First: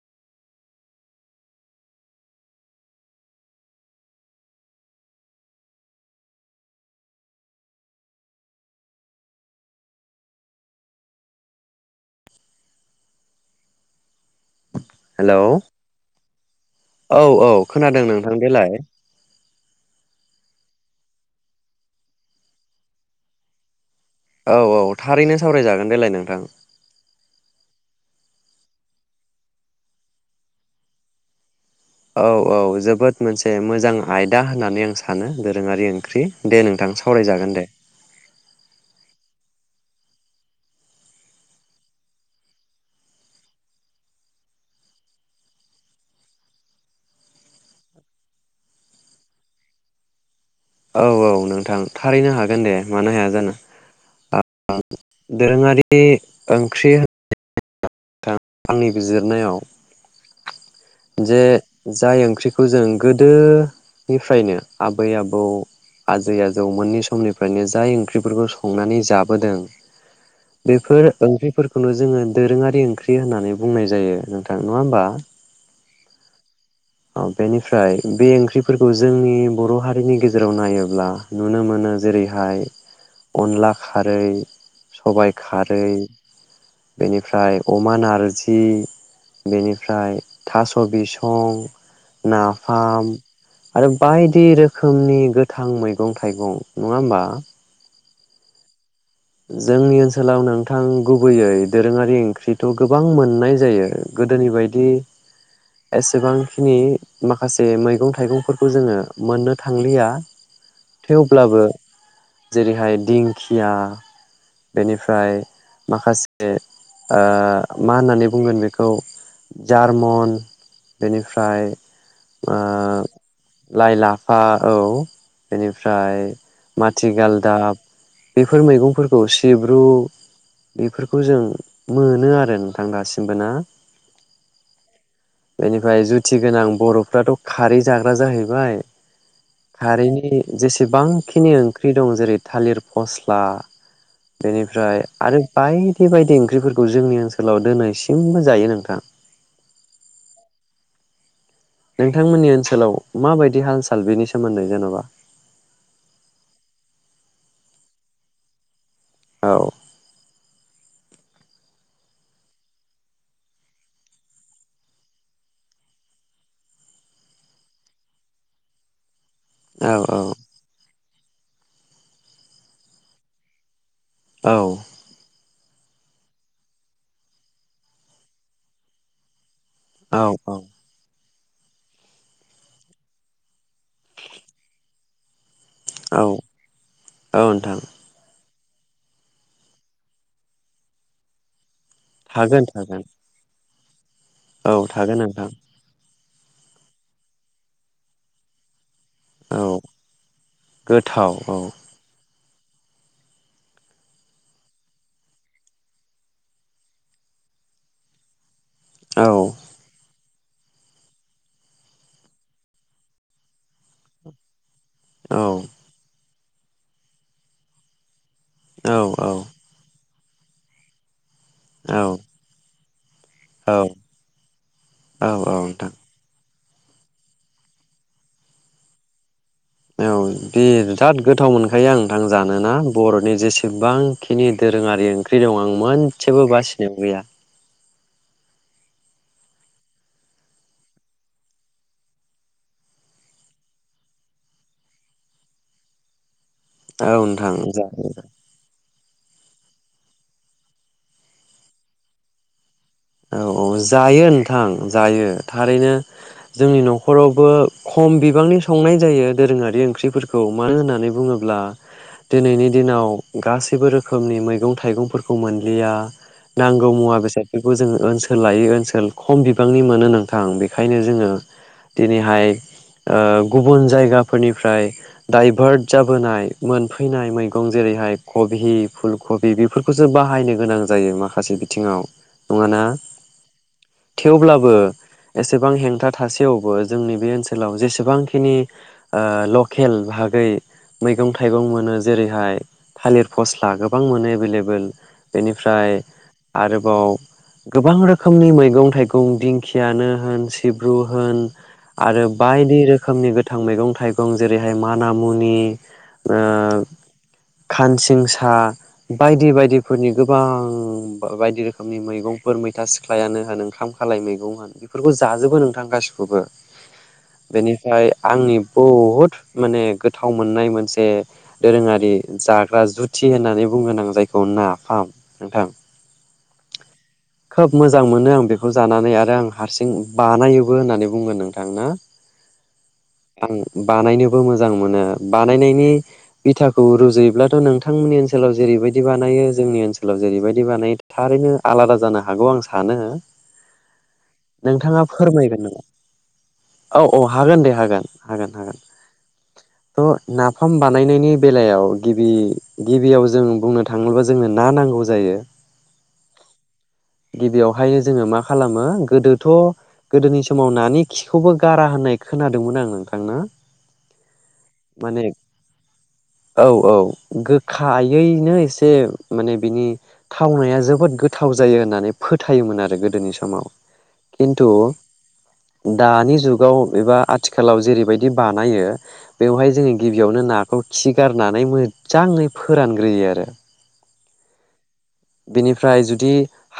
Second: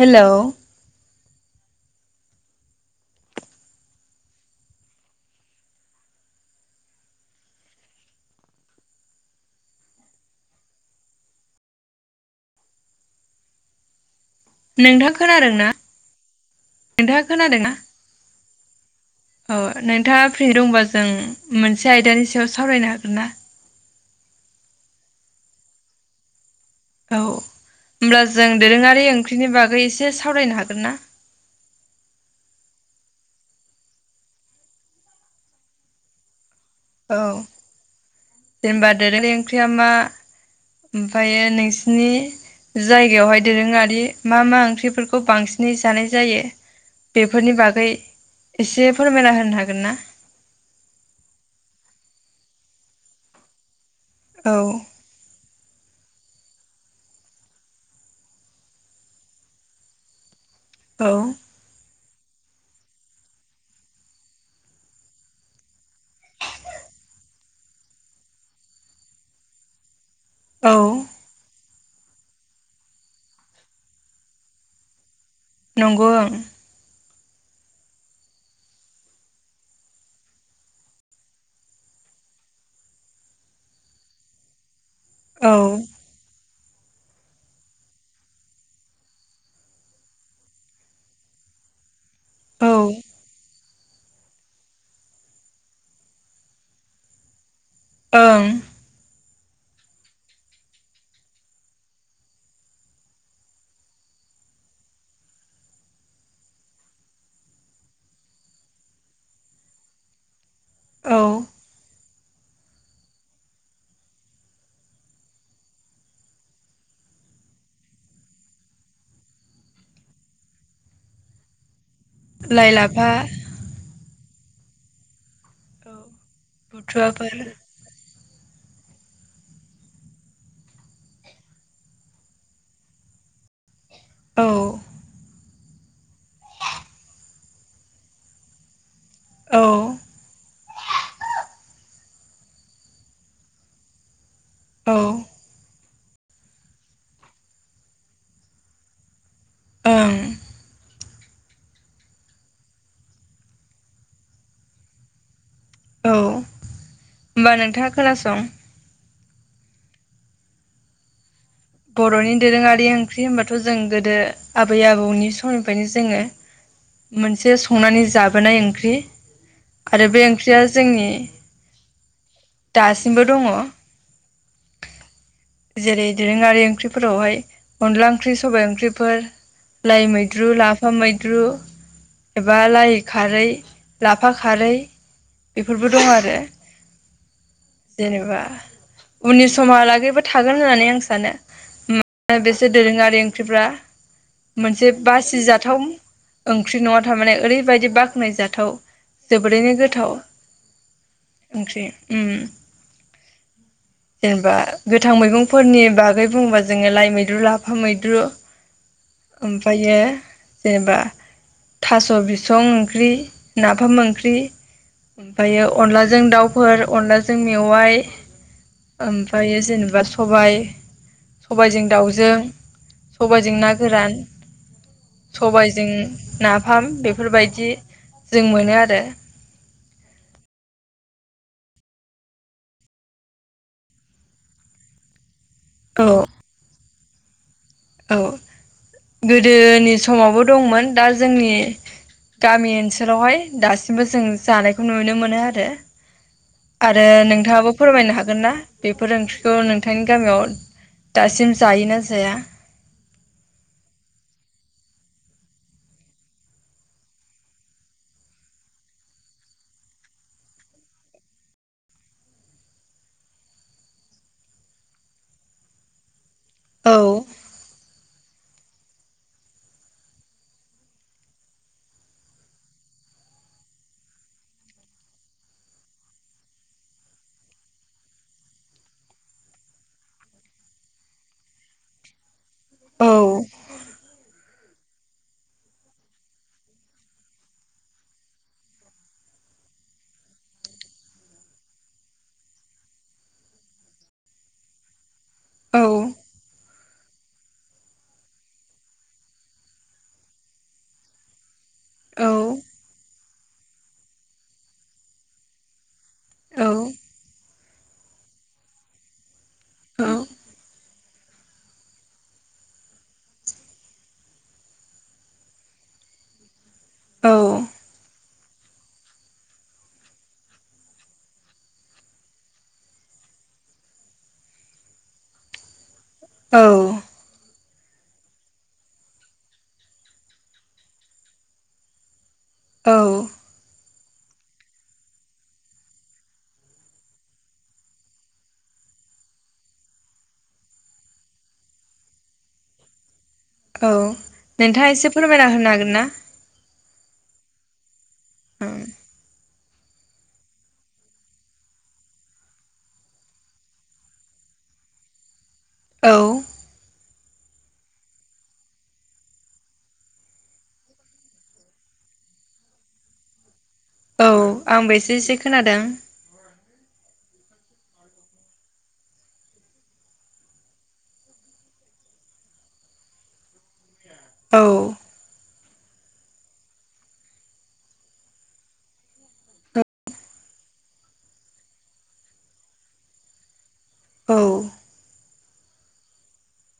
हेल' नोंथाङा हेलौ खोनादों ना नोंथाङा औ औ ना खोनादों नोंथां देलाय औ नोंथाङा फ्रि दंबा जों मोनसे आयदानि सायाव सावरायनो हागोन ना? औ औ थारैनो सावरायजागोन देलाय नोंथां । औ होमब्ला जों दोरोङारि ओंख्रिनि बागै एसे सावरायनो हागोन ना? औ औ जोबोद मोनसे मोजां आयदा होननानै आं सानो दोरोङारि ओंख्रि दे नोंथां औ सावरायजागोन दे। जेनेबा दोरोङारि ओंख्रिया मा ओमफ्रायो नोंसिनि जायगायावहाय दोरोङारि मा मा ओंख्रिफोरखौ बांसिनै जानाय जायो बेफोरनि बागै एसे फोरमायना होनो हागोन ना? औ औ नोंथां थारैनो हागोन दे मानो हाया जानो। औ दोरोङारि बे ओंख्रि आंनि बिजिरनायाव औ जे जाय ओंख्रिखौ जों गोदोनिफ्रायनो आबै आबौ आजै आजौ मोननि समनिफ्रायनो जाय ओंख्रिफोरखौ संनानै जाबोदों। औ बेफोर ओंख्रिफोरखौ खौनो जोङो दोरोङारि ओंख्रि होननानै बुंनाय जायो नोंथां नङा होमबा। नंगौ ओं। औ बेनिफ्राय बे ओंख्रिफोरखौ जोंनि बर' हारिनि गेजेराव नायोब्ला नुनो मोनो जेरैहाय अनला खारै सबाय औ खारै बेनिफ्राय अमा नारजि बेनिफ्राय थास' बिसं नाफाम औ आरो बायदि रोखोमनि गोथां मैगं थाइगं नङा होमबा । ओं। जोंनि ओनसोलाव नोंथां गुबैयै दोरोङारि ओंख्रिथ' गोबां मोननाय जायो गोदोनि बायदि एसेबांखिनि माखासे मैगं थाइगंफोरखौ जोङो मोननो थांलिया । औ थेवब्लाबो। जेरैहाय दिंखिया बेनिफ्राय माखासे मा होननानै बुंगोन बेखौ जारमन बेनिफ्राय आ लाइ लाफा लाइ लाफ औ। औ बेनिफ्राय बुथुवाफोर माथिगालदाब बेफोर मैगंफोरखौ खौ सिब्रु बेफोरखौ जों मोनो आरो नोंथां दासिमबो ना। औ। बेनिफ्राय जुथि गोनां बर'फ्राथ' खारै जाग्रा जाहैबाय औ खारैनि जेसेबांखिनि ओंख्रि दं जेरै थालिर फस्ला ओं औ बेनिफ्राय आरो बायदि बेबायदि ओंख्रिफोरखौ जोंनि ओनसोलाव दिनैसिमबो जायो नोंथां। ओं। नोंथांमोननि ओनसोलाव माबायदि हाल साल बेनि सोमोन्दै जेनबा औ होमबा नोंथाङा खोनासं औ। बरनि दोरोङारि ओंख्रि होनबाथ जों गोदो आबै आबौनि समनिफ्रायनो जोङो मोनसे संनानै जाबोनाय ओंख्रि औ आरो बे ओंख्रिया जोंनि दासिमबो दङ। औ। जेरै दोरोङारि ओंख्रिफोरावहाय अनला ओंख्रि सबाय ओंख्रिफोर लाइ औ मैद्रु, औ लाफा मैद्रु एबा लाइ खारै लाफा खारै बेफोरबो दं औ आरो। नोंथां जेनेबा उननि समहालागैबो थागोन होननानै आं सानो। ओम थागोन बेसोर थागोन दोरोङारि ओंख्रिफ्रा। औ मोनसे थागोन नोंथां बासिजाथाव ओंख्रि नङा थारमाने ओरैबायदि बाख्नाय जाथाव औ जोबोरैनो गोथाव गोथाव औ ओंख्रि ओम। जेनेबा गोथां मैगंफोरनि बागै बुङोबा जोङो लाइ मैद्रु, लाफा मैद्रु औ ओमफ्रायो जेनेबा थास बिसं ओंख्रि, नाफाम ओंख्रि, औ ओमफ्रायो अनलाजों दाउ फोर अनलाजों मेवआइ औ ओमफ्रायो जेनेबा स बाय सबायजों औ दाउजों, सबायाइजों ना औ गोरान, औ नोंथां सबायजों ना फाम बेफोरबायदि जों मोनो आरो। औ बि बिराद गोथाव मोनखायो आं नोंथां जानोना बरनि जेसेबांखिनि दोरोङारि ओंख्रि दं आं औ मोनसेबो बासिनायाव गैया। औ गोदोनि समावबो दंमोन दा जोंनि गामि ओनसोलावहाय दासिमबो जों जानायखौ नुनो मोनो आरो। आरो औ नोंथां नोंथाङाबो फोरमायनो हागोन ना? बेफोर ओंख्रिखौ नोंथांनि गामियाव दासिम जायोना जाया। औ-औ जायो नोंथां जायो थारैनो जोंनि नखरावबो खम बिबांनि संनाय जायो दोरोङारि ओंख्रिफोरखौ मानो होननानै बुङोब्ला दिनैनि दिनाव गासैबो रोखोमनि मैगं थाइगंफोरखौ मोनलिया। नांगौ औ मुवा बेसाद फोरखौ। ओनसोल लायै ओनसोल खम बिबांनि मोनो नोंथां बेखायनो जोङो दिनैहाय ओ गुबुन जायगाफोरनिफ्राय दाइभार्ट जाबोनाय मोनफैनाय मैगं जेरैहाय कबि फुल कबि बेफोरखौसो बाहायनो गोनां जायो माखासे बिथिङाव। नङाना औ थेवब्लाबो एसेबां हेंथा थासेयावबो जोंनि बे ओनसोलाव जेसेबांखिनि लकेल बागै मैगं थाइगं मोनो जेरैहाय थालिर फस्ला गोबां मोनो एभेलेबेल औ बेनिफ्राय आरोबाव। गोबां रोखोमनि मैगं थाइगं दिंखियानो होन सिब्रु होन। आरो औ बायदि रोखोमनि गोथ गोथां मैगं थाइगं जेरैहाय माना मुनि। औ खानसिं सा बायदि औ बायदिफोरनि गोबां बायदि रोखोमनि मैग मैगंफोर मैथा सिख्लायानो होन ओंखाम खालाय मैगं होन बेफोरखौ जाजोबो नोंथां गासिखौबो। बेनिफ्राय आंनि बहुद माने गोथाव मोननाय मोनसे दोरोङारि जाग्रा जुथि होननानै बुंगोन आं जायखौ नाफाम नोंथां। औ खोब मोजां मोनो आं बेखौ जानानै आरो आं हारसिं बानायोबो होननानै बुंगोन नोंथांनो। औ बानायनोबो मोजां मोनो बानायनायनि बिथाखौ रुजुयोब्लाथ' नोंथांमोननि ओनसोलाव जेरैबायदि बानायो जोंनि ओनसोलाव जेरैबायदि बानायो थारैनो आलादा जानो हागौ आं सानो। औ नोंथाङा एसे फोरमायना होनो हागोन ना? औ-औ हागोन दे हागोन। हागोन-हागोन थ नाफाम बानायनायनि बेलायाव गिबि गिबियाव जों बुंनो थाङोबोब्ला जोंनो ना नांगौ जायो। औ गिबियावहायनो जोङो मा खालामो गोदोथ' गोदोनि समाव नानि खिखौबो गारा होननाय खोनादोंमोन आङो। थांनो औ आंबो एसे एसे खोनादों। औ औ गोखायैनो एसे माने बिनि थावनाया जोबोद गोथाव जायो होननानै फोथायोमोन आरो गोदोनि समाव खिन्थु औ दानि जुगाव एबा आथिखालाव। जेरैबायदि बानायो बेवहाय जोङो गिबियावनो नाखौ खिगारनानै मोजाङै फोरानग्रोयो आरो। औ बेनिफ्राय जुदि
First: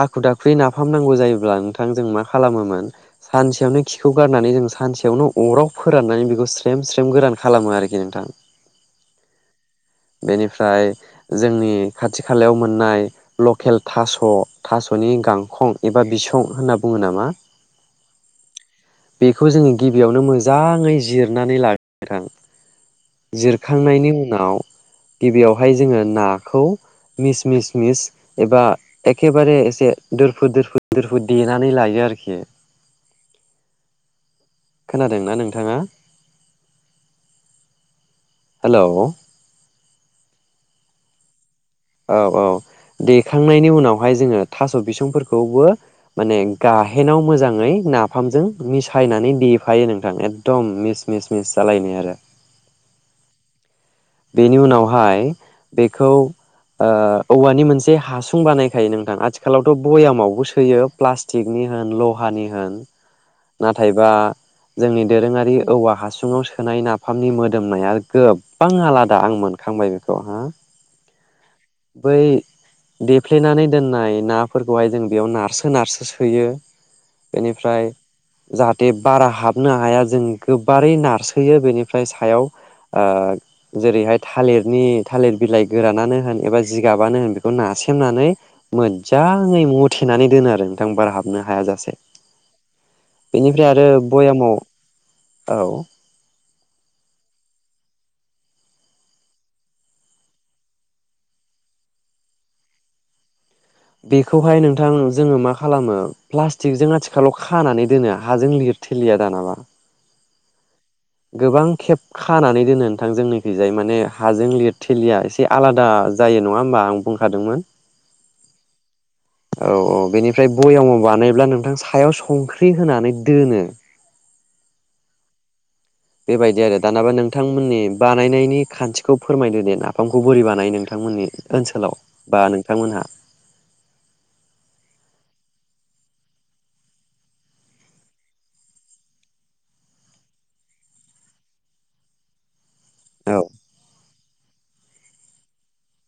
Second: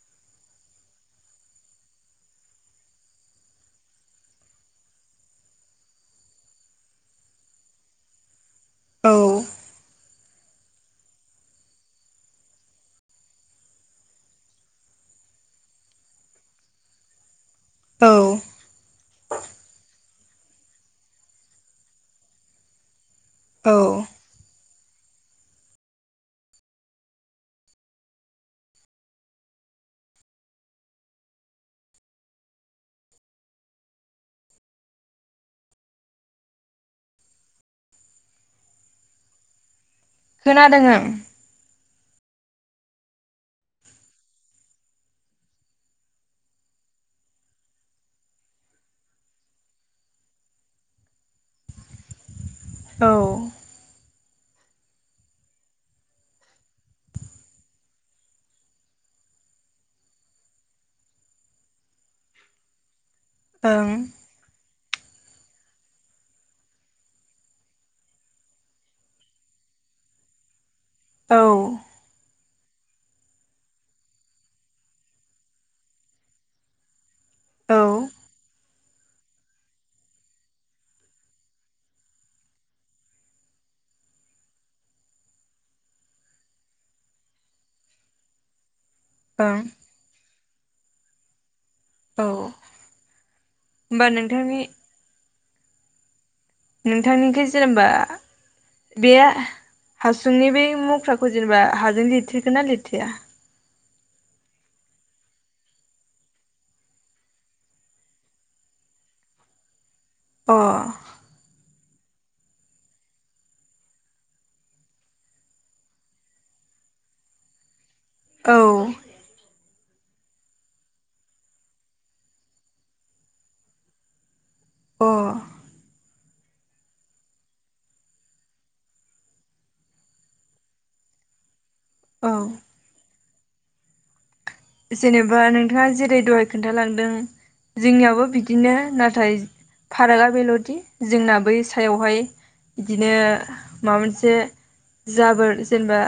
हाखु दाखुै नाफाम नांगौ जायोब्ला नोंथां जों मा खालामोमोन सानसेयावनो खिखौ गारनानै जों सानसेयावनो अराव फोराननानै बेखौ स्रेम स्रेम गोरान खालामो आरोखि नोंथां। औ बेनिफ्राय जोंनि खाथि खालायाव मोननाय लकेल थास' थास'नि गांखं एबा बिसं होनना बुङो नामा? औ बेखौ जोङो गिबियावनो मोजाङै जिरनानै ला नोंथां। औ जिरखांनायनि उनाव गिबियावहाय जोङो नाखौ मिस मिस मिस एबा एखेबारे एसे दोरफु दोरफु दोरफु देनानै लायो आरोखि। खोनादोंना नोंथाङा हेलौ? खोनादों ओं औ औ देखांनायनि उनावहाय जोङो थास' बिसंफोरखौबो माने गाहेनाव मोजाङै नाफामजों मिसायनानै देफायो नोंथां एकदम मिस मिस मिस जालायनाय आरो। औ बेनि उनावहाय बेखौ ओ औवानि मोनसे हासुं बानायखायो नोंथां आथिखालावथ' भयामावबो सोयो प्लास्टिकनि होन लहानि होन। औ ओं नाथायबा जोंनि दोरोङारि औवा हासुङाव सोनाय नाफामनि मोदोमनाया गोब गोबां आलादा आं मोनखांबाय बेखौ हा औ बै देफ्लेनानै दोननाय नाफोरखौहाय जों बेयाव नारसो नारसो सोयो । औ बेनिफ्राय ओं जात बे बारा हाबनो हाया जों गोबारै नारसोयो बेनिफ्राय सायाव ओ जेरैहाय थालिरनि थालिर बिलाइ गोरानानो होन एबा जिगाबानो होन बेखौ नारसेबनानै मोदजांङै औ मथेनानै दोनो आरो । नोंथां बार हाबनो हाया जा से होमबा बेनिफ्राय आरो बयामाव नोंथांनि औ ‌नोंथां‌निखि जे जेनेबा बे हासुंनि बे मख्राखौ जेनेबा हाजों लिरथेरगोन ना लिरथेया? बेखौहाय नोंथां जोंङो मा खालामो प्लास्टिकजों आथिखालाव खानानै दोनो हाजों लिरथेलिया दानाबा । अ गोबां खेब खानानै दोनो नोंथां जोंनिखैजाय माने हाजों लिर थेलिया एसे आलादा जायो नङा होमबा आं बुंखादोंमोन । औ औ औ बेनिफ्राय बयामाव बानायोब्ला नोंथां सायाव संख्रि होनानै दोनो । अ बेबायदि आरो दानाबा नोंथांमोननि बानायनायनि खान्थिखौ फोरमायदो दे नाफामखौ बोरि बानायो नोंथांमोननि ओनसोलाव औ बा नोंथांमोनहा? जेनेबा नोंथांङा जेरै दहाय खोन्थालांदों जोंनियाबो बिदिनो नाथाय फारागा बेल'दि जोंना बै सायावहाय बिदिनो औ माबा मोनसे जाबोर जेनेबा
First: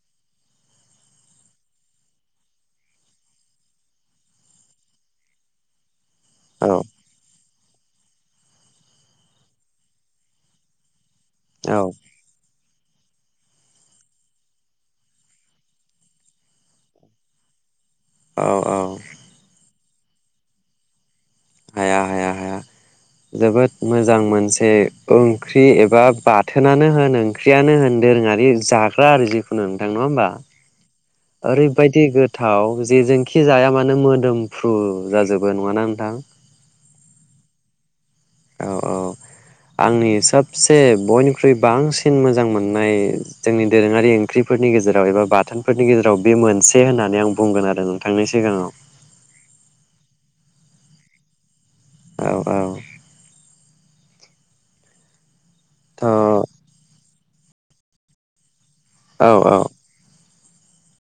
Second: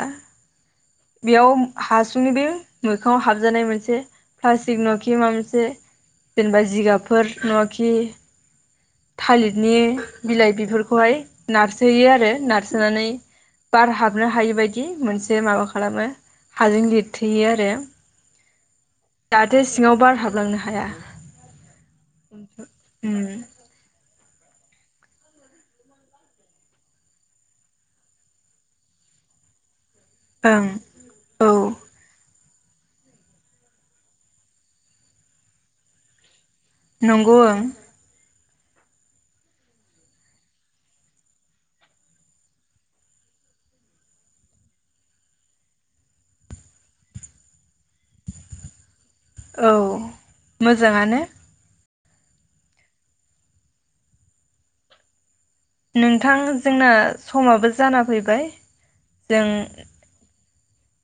बेयाव हासुंनि बे मोखांङाव हाग जानाय मोनसे फ्लास्तिक नवाखि माबा मोनसे जेनेबा औ जिगाबफोर नङा बाखि थालिरनि बिलाइ बिफोरखौहाय औ नारसयो आरो नारस सोनानै बार हाबनो हायि बायदि मोनसे माबा खालामो हाजों लिरथोयो आरो । औ औ दा थोस सिङाव बार हाबलांनो हाया हाया हाया उम हाया जोबोद मोज जां मोनसे ओंख्रि एबा बाथोनानो होन ओंख्रियानो होन दोरोंङारि जाग्रा आरो जिखुनु नङा होमबा? ओं औ ओरैबायदि गोथ थाव जेजोंखि जाया मानो मोदोमफ्रु जाजोबो नङाना नोंथां? नंगौ ओं औ औ आंनि सबसे बयनिख्रुइ बांसिन मोजां मोननाय जोंनि दोरोङारि ओंख्रिफोरनि गेजेराव एबा बाथोनफोरनि गेजेराव बे मोनसे होननानै आं बुंगोन आरो नोंथांनि सिगांङाव । औ मोजांङानो । औ औ नोंथां थ' जोंना समाबो जाना फैबाय औ जों औ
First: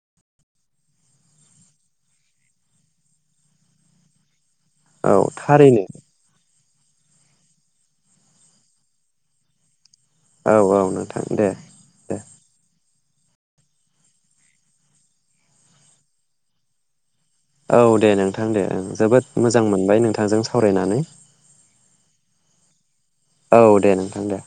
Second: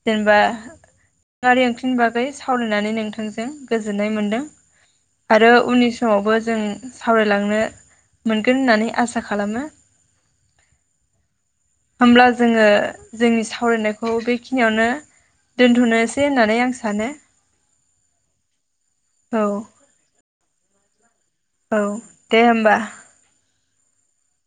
जेनबा खारि ओंख्रिनि बागै सावरायनानै नोंथांजों गोजोननाय मोनदों। औ आरो थारैनो उननि समावबो जों सावरायलांनो मोनगोन होननानै आसा खालामो। औ औ नोंथां दे दे होमब्ला जोङो जोंनि सावरायनायखौ बेखि नियावनो दोनथ'नोसै होननानै आं सानो। औ दे नोंथां दे ओं जोबोद औ मोजां मोनबाय नोंथांजों सावरायनानै औ दे होमबा औ दे नोंथां दे